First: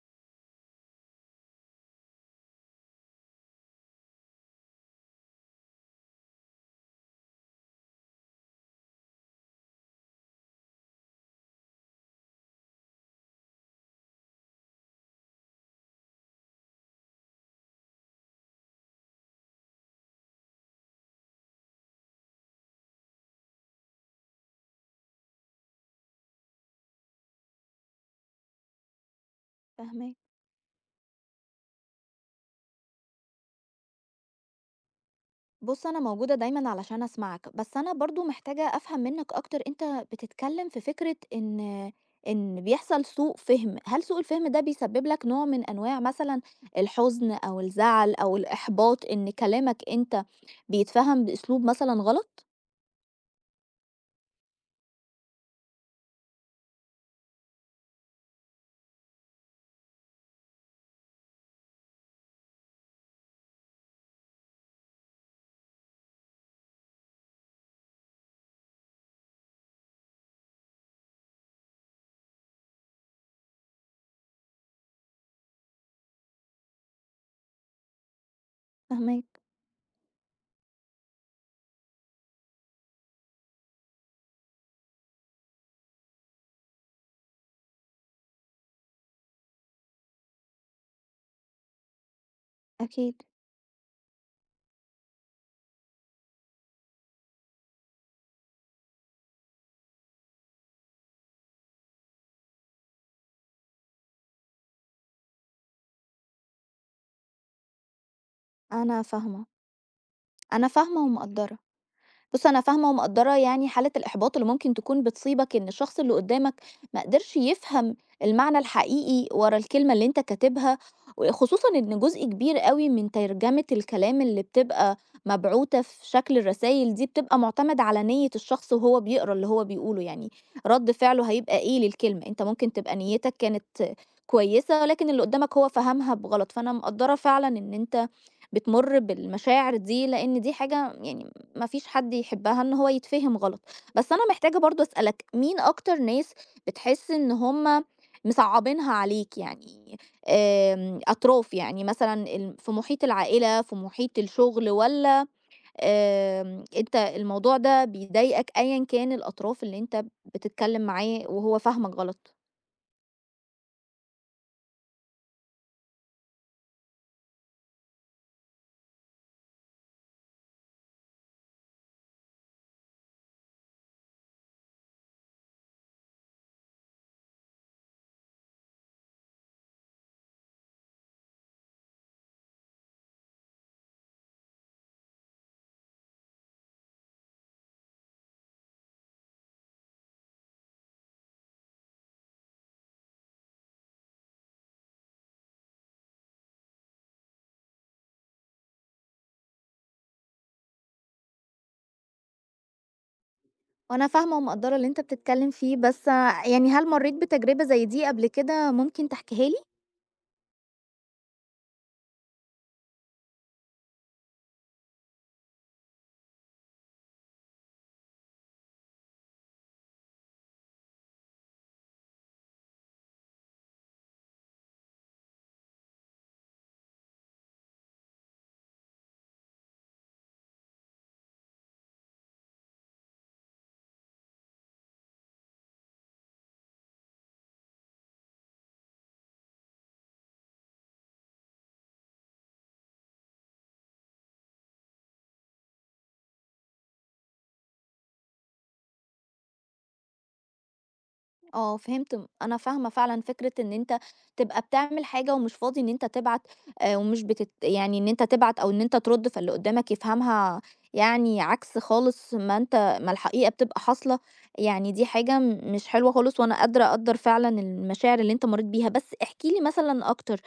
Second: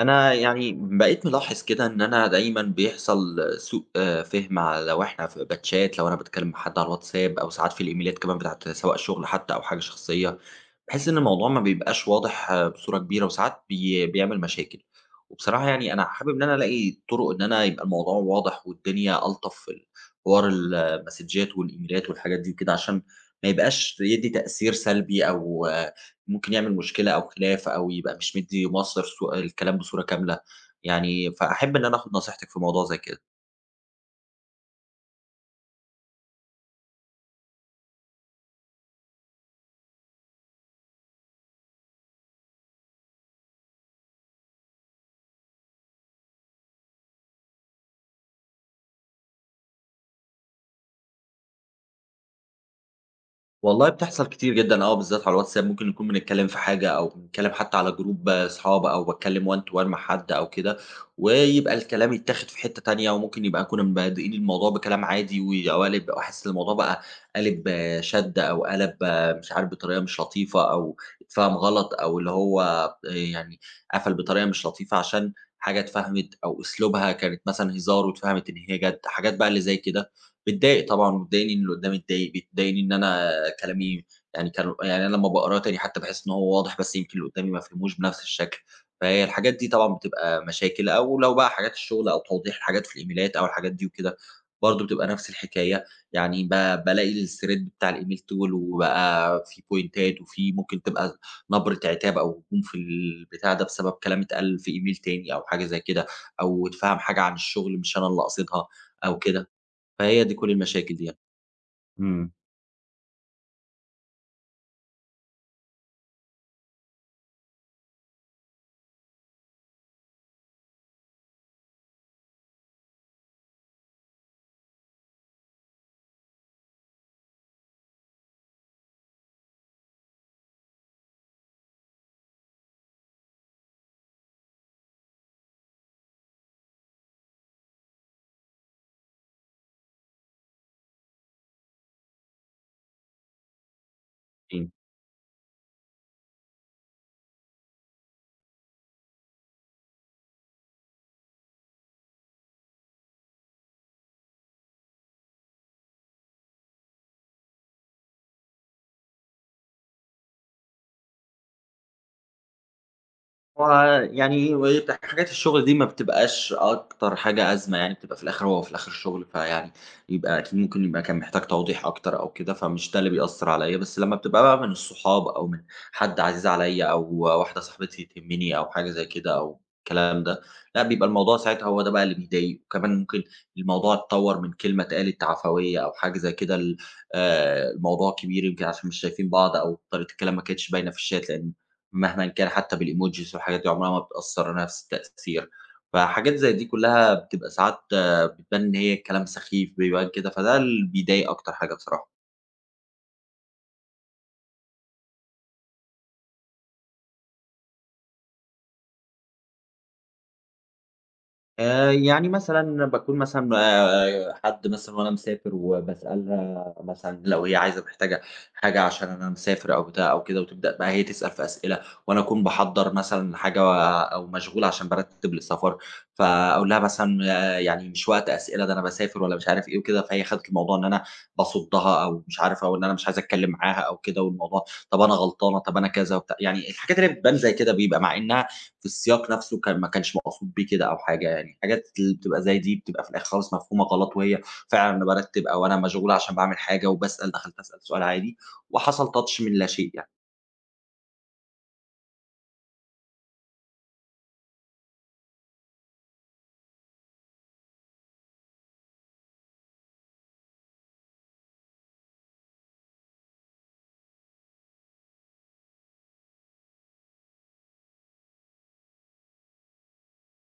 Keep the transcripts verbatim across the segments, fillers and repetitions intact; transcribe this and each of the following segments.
أنا يعني بقيت ملاحظ كده إن أنا دايمًا بيحصل سوء آه، فهم ع لو إحنا في باتشات، لو أنا باتكلم مع حد على الواتساب أو ساعات في الإيميلات كمان بتاعة سواء شغل حتى أو حاجة شخصية، باحس إن الموضوع ما بيبقاش واضح آه، بصورة كبيرة، وساعات بي بيعمل مشاكل. وبصراحة يعني أنا حابب إن أنا ألاقي طرق إن أنا يبقى الموضوع واضح والدنيا ألطف في حوار المسدجات والإيميلات والحاجات دي وكده، عشان ما يبقاش يدّي تأثير سلبي أو ممكن يعمل مشكلة أو خلاف، أو يبقى مش مدّي مصدر صو الكلام بصورة فاهماك. كاملة، يعني فأحب إن أنا آخُد نصيحتِك في موضوع زي كده. بُص، أنا موجودة دايمًا علشان أسمعك، بس أنا برضه محتاجة أفهم منّك أكتر. أنت بتتكلم في فكرة إن إن بيحصل سوء فِهم، هل سوء الفِهم ده بيسبب لك نوع من أنواع مثلًا الحزن أو الزعل أو الإحباط، إن كلامك أنت بيتفهم بأسلوب مثلًا غلط؟ والله بتحصل كتير جدًا آه، بالذات على الواتساب ممكن نكون بنتكلم في حاجة، أو بنتكلم حتى على جروب أصحاب، أو باتكلم one to one مع حد أو كده، ويبقى الكلام يتاخد في حتة تانية. وممكن يبقى كنا بادئين الموضوع بكلام عادي وقالب أحس الموضوع بقى قالب آه، شَد أو قلب، آه، مش عارف، بطريقة مش لطيفة، أو اتفهم غلط، أو اللي هو آآ يعني قفل بطريقة مش لطيفة عشان حاجة اتفهمت، أو أسلوبها كانت مثلًا هزار واتفهمت إن هي جَد. حاجات فاهماك. بقى اللي زي كده. بيتضايق طبعًا، بتضايقني إن اللي قدّامي اتضايق، بتضايقني إن أنا كلامي يعني كان. يعني أنا لمّا باقراه تاني حتى باحس إن هو واضح، بس يمكن اللي قدّامي ما فهموش بنفس الشكل، فهي الحاجات دي طبعًا بتبقى مشاكل. أو لو بقى حاجات الشغل أو توضيح الحاجات في أكيد. الإيميلات أو الحاجات دي وكده، برضه بتبقى نفس الحكاية. يعني ب بالاقي الthread بتاع الإيميل طوِل وبقى فيه بوينتات، وفيه ممكن تبقى نبرة عتاب أو هجوم في البتاع ده بسبب كلام اتقال في إيميل تاني أو حاجة زي كده، أو اتفهم حاجة عن الشغل مش أنا اللي قاصدها أنا أو فاهمة. كده. فهي دي كل أنا المشاكل فاهمة دي يعني. ومقدّرة. إمم. بُص، أنا فاهمة ومقدّرة يعني حالة الإحباط اللي ممكن تكون بتصيبك، إن الشخص اللي قدّامك ما قدرش يفهم المعنى الحقيقي ورا الكلمة اللي أنت كاتبها، وخصوصًا إن جزء كبير أوي من ترجمة الكلام اللي بتبقى مبعوتة في شكل الرسايل دي، بتبقى معتمدة على نية الشخص وهو بيقرا اللي هو بيقوله، يعني رد فعله هيبقى إيه للكلمة. أنت ممكن تبقى نيتك كانت كويسة، ولكن اللي قدّامك هو فهمها بغلط، فأنا مقدّرة فعلًا إن أنت بتمُر بالمشاعر دي، لإن دي حاجة يعني ما فيش حد يحبها، إن هو يتفهم غلط. بس أنا محتاجة برضه أسألك، مين أكتر ناس بتحس إن هم مصعّبينها عليك؟ يعني آمم، أطراف يعني مثلًا ال في محيط العائلة، في محيط الشغل، والّا آمم، أنت الموضوع ده بيضايقك أيًا كان الأطراف اللي أنت بتتكلم معاه وهو فاهمك غلط؟ هو يعني وبت حاجات الشغل دي ما بتبقاش أكتر حاجة أزمة يعني، بتبقى في الآخر، هو في الآخر شغل، فيعني يبقى أكيد ممكن يبقى كان محتاج توضيح أكتر أو كده، فمش ده اللي بيأثّر عليَّ. بس لمّا بتبقى بقى من الصحاب، أو من حد عزيز عليَّ، أو واحدة صاحبتي تهمني، أو حاجة زي كده أو الكلام ده، لأ بيبقى الموضوع ساعتها هو ده بقى اللي بيضايق. وكمان ممكن الموضوع اتطوّر من كلمة اتقالت عفوية أو حاجة زي كده ل آآ الموضوع كبير، يمكن عشان مش شايفين بعض، أو طريقة الكلام ما كانتش باينة في الشات، لإن مهمًا كان حتى بالemojis والحاجات دي عمرها ما بتأثّر نفس التأثير. فحاجات زي دي كلّها بتبقى ساعات آه، بتبان إن هي كلام سخيف، بيبان كده، فده اللي بيضايق أكتر حاجة بصراحة. وأنا فاهمة ومقدّرة اللي أنت بتتكلم فيه، بس يعني هل مرّيت بتجربة زي دي قبل كده ممكن تحكيها لي؟ آآ، يعني مثلًا باكون مثلًا آآ، حد مثلًا وأنا مسافر وباسألها مثلًا لو هي عايزة محتاجة حاجة عشان أنا مسافر أو بتاع أو كده، وتبدأ بقى هي تسأل في أسئلة، وأنا أكون باحضّر مثلًا حاجة أو مشغول عشان بارتّب للسفر، فأقول لها مثلًا آه، يعني مش وقت أسئلة ده، أنا باسافر ولا مش عارف إيه وكده. فهي خدِت الموضوع إن أنا باصُدّها، أو مش عارف، أو إن أنا مش عايز أتكلّم معاها أو كده، والموضوع طَب أنا غلطانة، طَب أنا كذا وبتاع. يعني الحاجات اللي هي بتبان زي كده بيبقى مع إنها في السياق نفسه كان ما كانش مقصود بيه كده أو حاجة يعني، الحاجات اللي بتبقى زي دي بتبقى في الآخر خالص مفهومة غلط، وهي فعلًا أنا بارتّب أو أنا مشغول عشان باعمل حاجة، وباسأل دخلت أسأل سؤال عادي، وحصل touch من لا شيء يعني. آه، فهمت. أنا فاهمة فعلًا فكرة إن أنت تبقى بتعمل حاجة ومش فاضي إن أنت تبعت، آآ، ومش بتت يعني إن أنت تبعت أو إن أنت ترد، فاللي قدامك يفهمها يعني عكس خالص، ما أنت ما الحقيقة بتبقى حاصلة. يعني دي حاجة م- مش حلوة خالص، وأنا قادرة أقدّر فعلًا المشاعر اللي أنت مريت بيها. بس احكِ لي مثلًا أكتر،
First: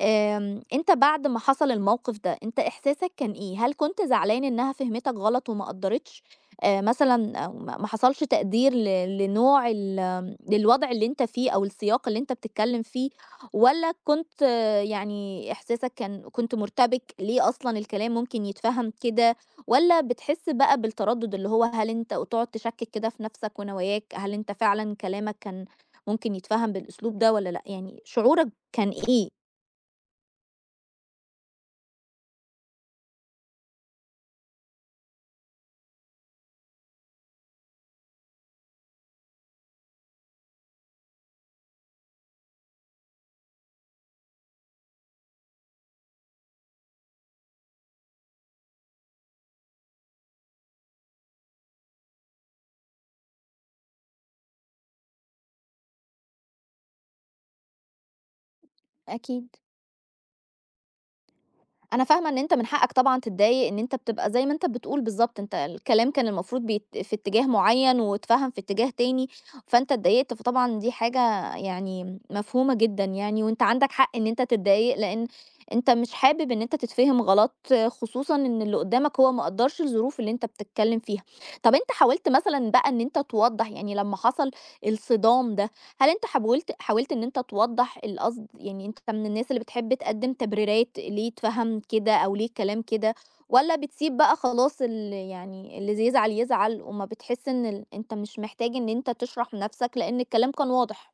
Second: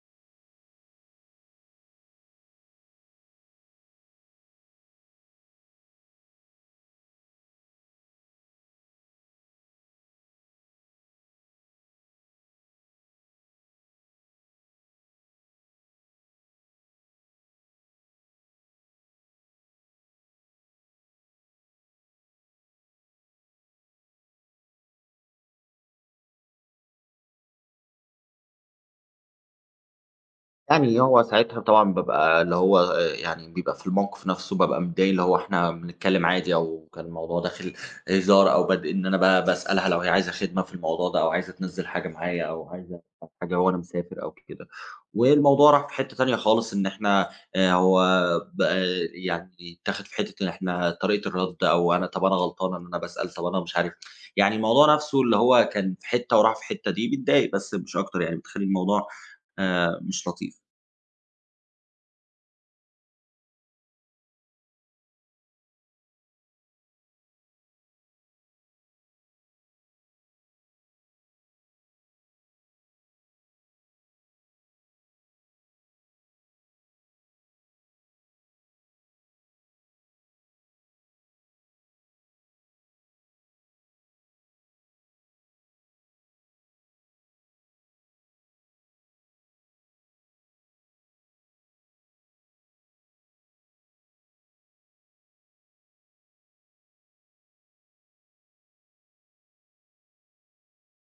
آمم، أنت بعد ما حصل الموقف ده أنت إحساسك كان إيه؟ هل كنت زعلان إنها فهمتك غلط وما قدّرتش، آآ، مثلًا، أو ما ما حصلش تقدير ل لنوع ال آمم، للوضع اللي أنت فيه أو السياق اللي أنت بتتكلم فيه، والّا كنت آه، يعني إحساسك كان كنت مرتبك ليه أصلًا الكلام ممكن يتفهم كده، والّا بتحس بقى بالتردد، اللي هو هل أنت وتقعد تشكِّك كده في نفسك ونواياك، هل أنت فعلًا كلامك كان ممكن يتفهم بالأسلوب ده والّا لأ؟ يعني شعورك كان إيه؟ يعني هو ساعتها طبعًا بابقى اللي هو آآ، يعني بيبقى في الموقف نفسه بابقى متضايق، اللي هو إحنا بنتكلم عادي، أو كان الموضوع داخل هزار، أو بادئ إن أنا ب باسألها لو هي عايزة خدمة في الموضوع ده، أو عايزة تنزّل حاجة معايا، أو عايزة حاجة وأنا مسافر أو كده، والموضوع راح في حتّة تانية خالص إن إحنا آآ، هو بقى يعني اتاخد في حتّة إن إحنا طريقة الرَد، أو أنا طَب أنا غلطانة إن أنا باسأل، طَب أنا مش عارف. يعني الموضوع نفسه اللي هو كان في حتّة وراح في الحتّة دي بتضايق، بس مش أكتر يعني، بتخلّي الموضوع أكيد. آآ، مش لطيف. أنا فاهمة إن أنت من حقك طبعًا تتضايق، إن أنت بتبقى زي ما أنت بتقول بالضبط، أنت الكلام كان المفروض بيت في اتجاه معيّن واتفهم في اتجاه تاني، فأنت اتضايقت، فطبعًا دي حاجة يعني مفهومة جدًا يعني، وأنت عندك حق إن أنت تتضايق، لإن أنت مش حابب إن أنت تتفهم غلط، خصوصًا إن اللي قدّامك هو ما قدّرش الظروف اللي أنت بتتكلم فيها. طب أنت حاولت مثلًا بقى إن أنت توضّح؟ يعني لمّا حصل الصدام ده، هل أنت حاولت حاولت إن أنت توضّح القصد؟ يعني أنت من الناس اللي بتحب تقدّم تبريرات ليه اتفهم كده أو ليه الكلام كده، والّا بتسيب بقى خلاص ال يعني اللي ز يزعل يزعل، وما بتحس إن ال أنت مش محتاج إن أنت تشرح نَفْسك لإن الكلام كان واضح؟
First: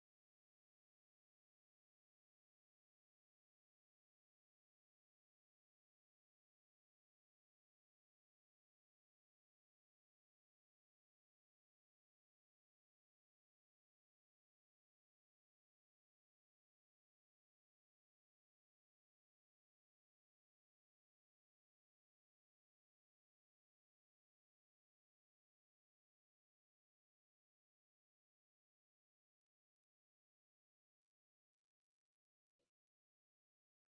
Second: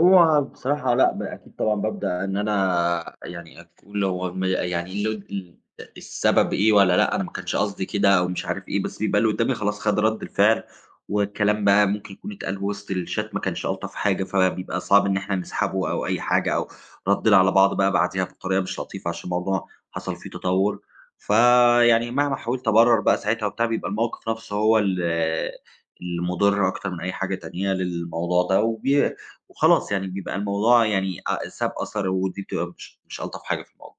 هو بصراحة لأ، ب أكيد طبعًا بابدأ إن أنا يعني أقول، هو م يعني إيه ال ال السبب، إيه والّا لأ، أنا ما كانش قصدي كده أو مش عارف إيه، بس بيبقى اللي قدّامي خلاص خَد رَد الفعل، والكلام بقى ممكن يكون اتقال وسط الchat ما كانش ألطف حاجة، فبيبقى صعب إن إحنا نسحبه أو أي حاجة، أو ردِّنا على بعض بقى بعديها بطريقة مش لطيفة عشان الموضوع حصل فيه تطوُّر. فيعني مهما حاولت أبرر بقى ساعتها وبتاع، بيبقى الموقف نفسه هو ال المُضِر أكتر من أي حاجة تانية للموضوع ده. وبي وخلاص يعني بيبقى الموضوع يعني أ ساب أثر، ودي بتبقى مش مش ألطف حاجة في الموضوع.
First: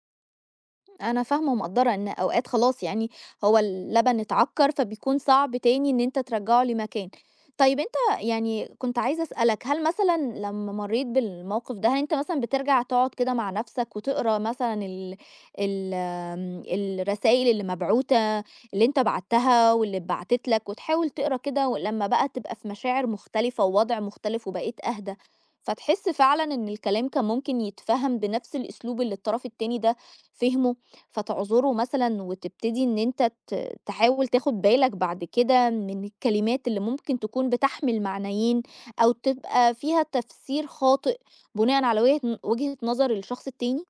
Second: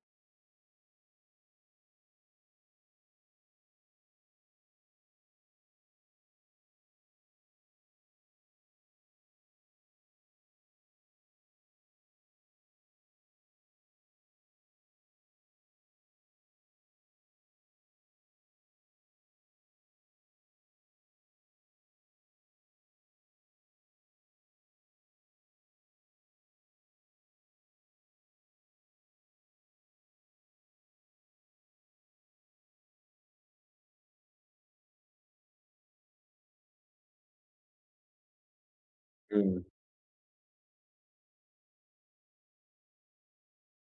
أنا فاهمة ومقدّرة إن أوقات خلاص يعني هو اللبن اتعكّر، فبيكون صعب تاني إن أنت ترجّعه لمكان. طيب أنت يعني كنت عايزة أسألك، هل مثلًا لمّا مرّيت بالموقف ده، هل أنت مثلًا بترجع تقعد كده مع نَفْسك وتقرا مثلًا ال ال آمم، الرسايل اللي مبعوتة، اللي أنت بعتّها واللي اتبعتت لك، وتحاول تقرا كده ولمّا بقى تبقى في مشاعر مختلفة ووضع مختلف وبقيت أهدى، فتحس فعلًا إن الكلام كان ممكن يتفهَم بنَفْس الأسلوب اللي الطرف التاني ده فهمه، فتعذره مثلًا وتبتدي إن أنت ت تحاول تاخد بالك بعد كده من الكلمات اللي ممكن تكون بتحمل معنيين أو إمم. تبقى فيها تفسير خاطئ، بناءً على وجهة وجهة نظر الشخص التاني؟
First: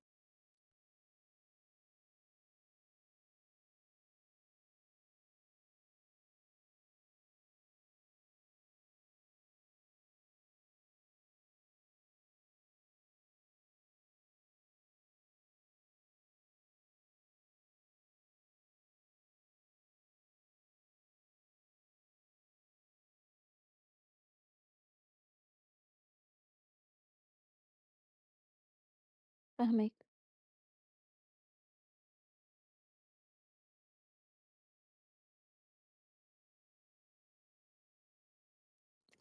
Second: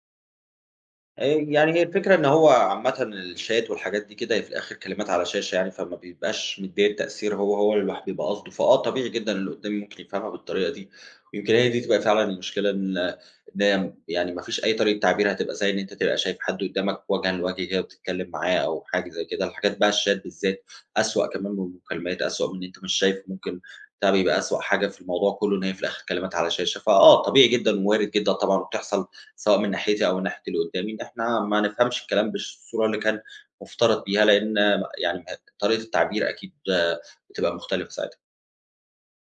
آآ يعني هي الفكرة إن هو عامةً الشات والحاجات دي كده هي في الآخر كلمات على شاشة يعني، فما بيبقاش مدّية التأثير هو، هو اللي الواحد بيبقى قاصده، فآه طبيعي جدًا اللي قدّامي ممكن يفهمها بالطريقة دي. ويمكن هي دي تبقى فعلًا المشكلة، إن إن هي يعني ما فيش أي طريقة تعبير هتبقى زي إن أنت تبقى شايف حد قدّامك وجهًا لوجه كده وبتتكلم معاه أو حاجة زي كده. الحاجات بقى الشات بالذات أسوأ كمان من المكالمات، أسوأ من إن أنت مش شايفه، ممكن ده بيبقى أسوأ حاجة في الموضوع كلّه إن هي في الآخر كلمات على شاشة. فآه طبيعي جدًا ووارد جدًا طبعًا وبتحصل سواء من فاهماك. ناحيتي أو من ناحية اللي قدّامي، إن إحنا ما نفهمش الكلام بالصورة اللي كان مُفترض بيها، لإن يعني م طريقة التعبير أكيد آه، بتبقى مختلفة ساعتها.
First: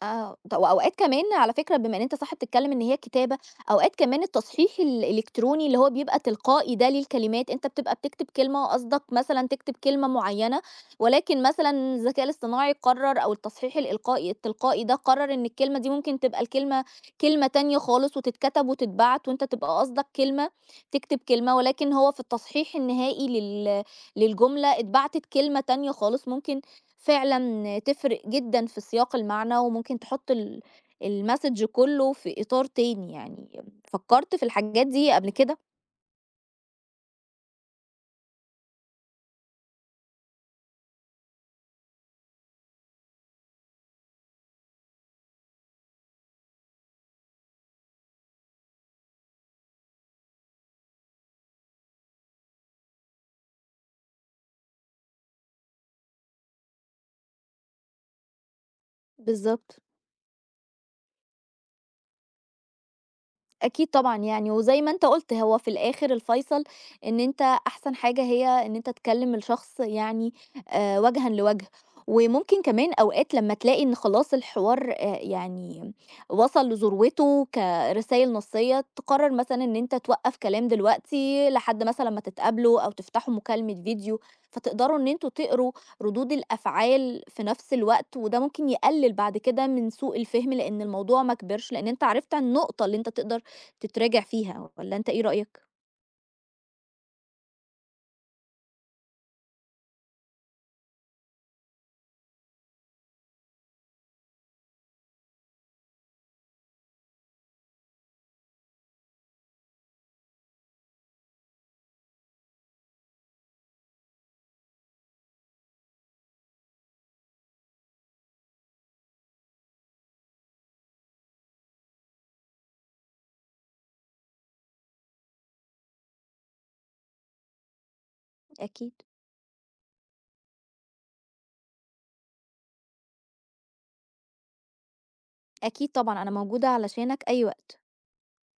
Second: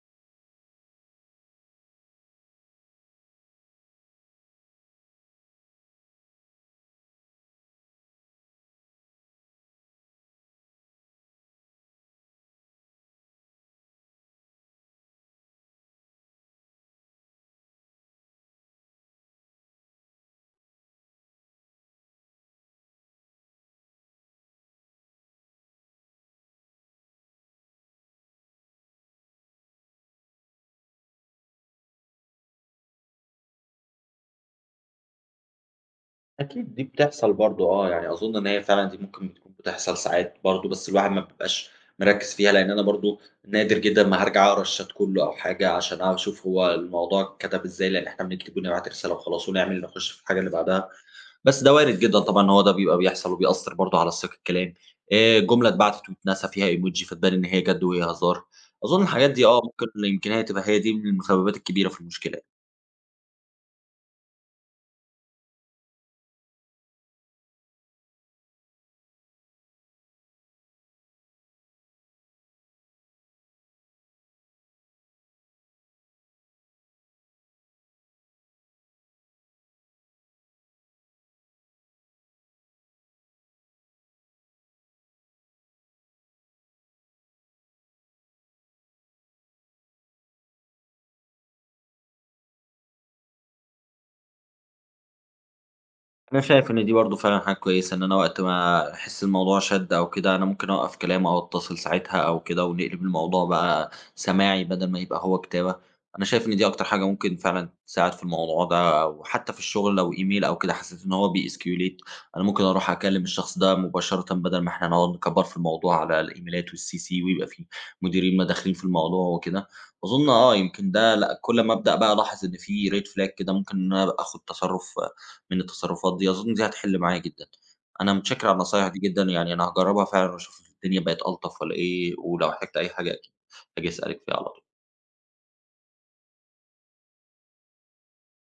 آه، ط وأوقات كمان على فكرة، بما إن أنت صح بتتكلم إن هي كتابة، أوقات كمان التصحيح الإلكتروني اللي هو بيبقى تلقائي ده للكلمات، أنت بتبقى بتكتب كلمة وقصدك مثلًا تكتب كلمة معينة، ولكن مثلًا الذكاء الاصطناعي قرر، أو التصحيح الإلقائي التلقائي ده قرر، إن الكلمة دي ممكن تبقى الكلمة كلمة تانية خالص، وتتكتب وتتبعت، وأنت تبقى قصدك كلمة، تكتب كلمة، ولكن هو في التصحيح النهائي لل للجملة اتبعتت كلمة تانية خالص، ممكن فعلًا تفرق جدًا في سياق المعنى، وممكن تحط ال الmessage كله في إطار تاني يعني. فكرت في الحاجات دي قبل كده؟ أكيد. دي بتحصل برضه آه، يعني أظُن إن هي فعلًا دي ممكن بتكون بتحصل ساعات برضه، بس الواحد ما بيبقاش مركِّز فيها، لإن أنا برضه نادر جدًا ما هارجع أقرا الشات كُلّه أو حاجة عشان أشوف هو الموضوع اتكتب إزاي، لإن إحنا بنكتب ونبعت رسالة وخلاص ونعمل نخُش في الحاجة اللي بعدها. بس ده وارد جدًا طبعًا، هو ده بيبقى بيحصل وبيأثّر برضه على سياق الكلام. آآ جملة اتبعتت واتنسى فيها إيموجي، فتبان إن هي جَد وهي هزار. أظن الحاجات دي آه بالضبط. ممكن يمكن هي تبقى هي دي من المسببات الكبيرة في المشكلة يعني. أكيد طبعًا يعني، وزي ما أنت قُلت هو في الآخر الفيصل، إن أنت أحسن حاجة هي إن أنت تكلّم الشخص، يعني آآ وجهًا لوجه. وممكن كمان أوقات لمّا تلاقي إن خلاص الحوار آآ يعني وصل لذروته كرسايل نصية، تقرّر مثلًا إن أنت توقّف كلام دلوقتي لحد مثلًا أمّا تتقابلوا أو تفتحوا مكالمة فيديو، فتقدروا إن أنتم تقروا ردود الأفعال في نفس الوقت، وده ممكن يقلل بعد كده من سوء الفهم، لإن الموضوع ما كبرش، لإن أنت عرفت النقطة اللي أنت تقدر تتراجع فيها. والّا أنت إيه رأيك؟ أنا شايف إن دي برضه فعلًا حاجة كويسة، إن أنا وقت ما أحس الموضوع شَدّ أو كده، أنا ممكن أوقّف كلام أو أتصل ساعتها أو كده، ونقلب الموضوع بقى سماعي بدل ما يبقى هو كتابة. أنا شايف إن دي أكتر حاجة ممكن فعلًا تساعد في الموضوع ده، وحتى في الشغل لو إيميل أو كده حسيت إن هو بيescalate، أنا ممكن أروح أكلم الشخص ده مباشرةً بدل ما إحنا نقعد نكبّر في الموضوع على الإيميلات والCC، ويبقى في مديرين ما داخلين في الموضوع وكده. أظن آه، يمكن ده لأ، كل ما أبدأ بقى ألاحظ إن في red flag كده، ممكن إن أنا أبقى آخُد تصرُّف من التصرفات دي، أظن دي هتحل معايا جدًا. أنا متشكر على النصايح أكيد. دي جدًا، يعني أنا هاجرّبها فعلًا وأشوف الدنيا بقت ألطف والّا إيه، ولو احتجت أي حاجة أكيد هاجي أسألِك فيها على طول. أكيد طبعًا، أنا موجودة علشانك أي وقت.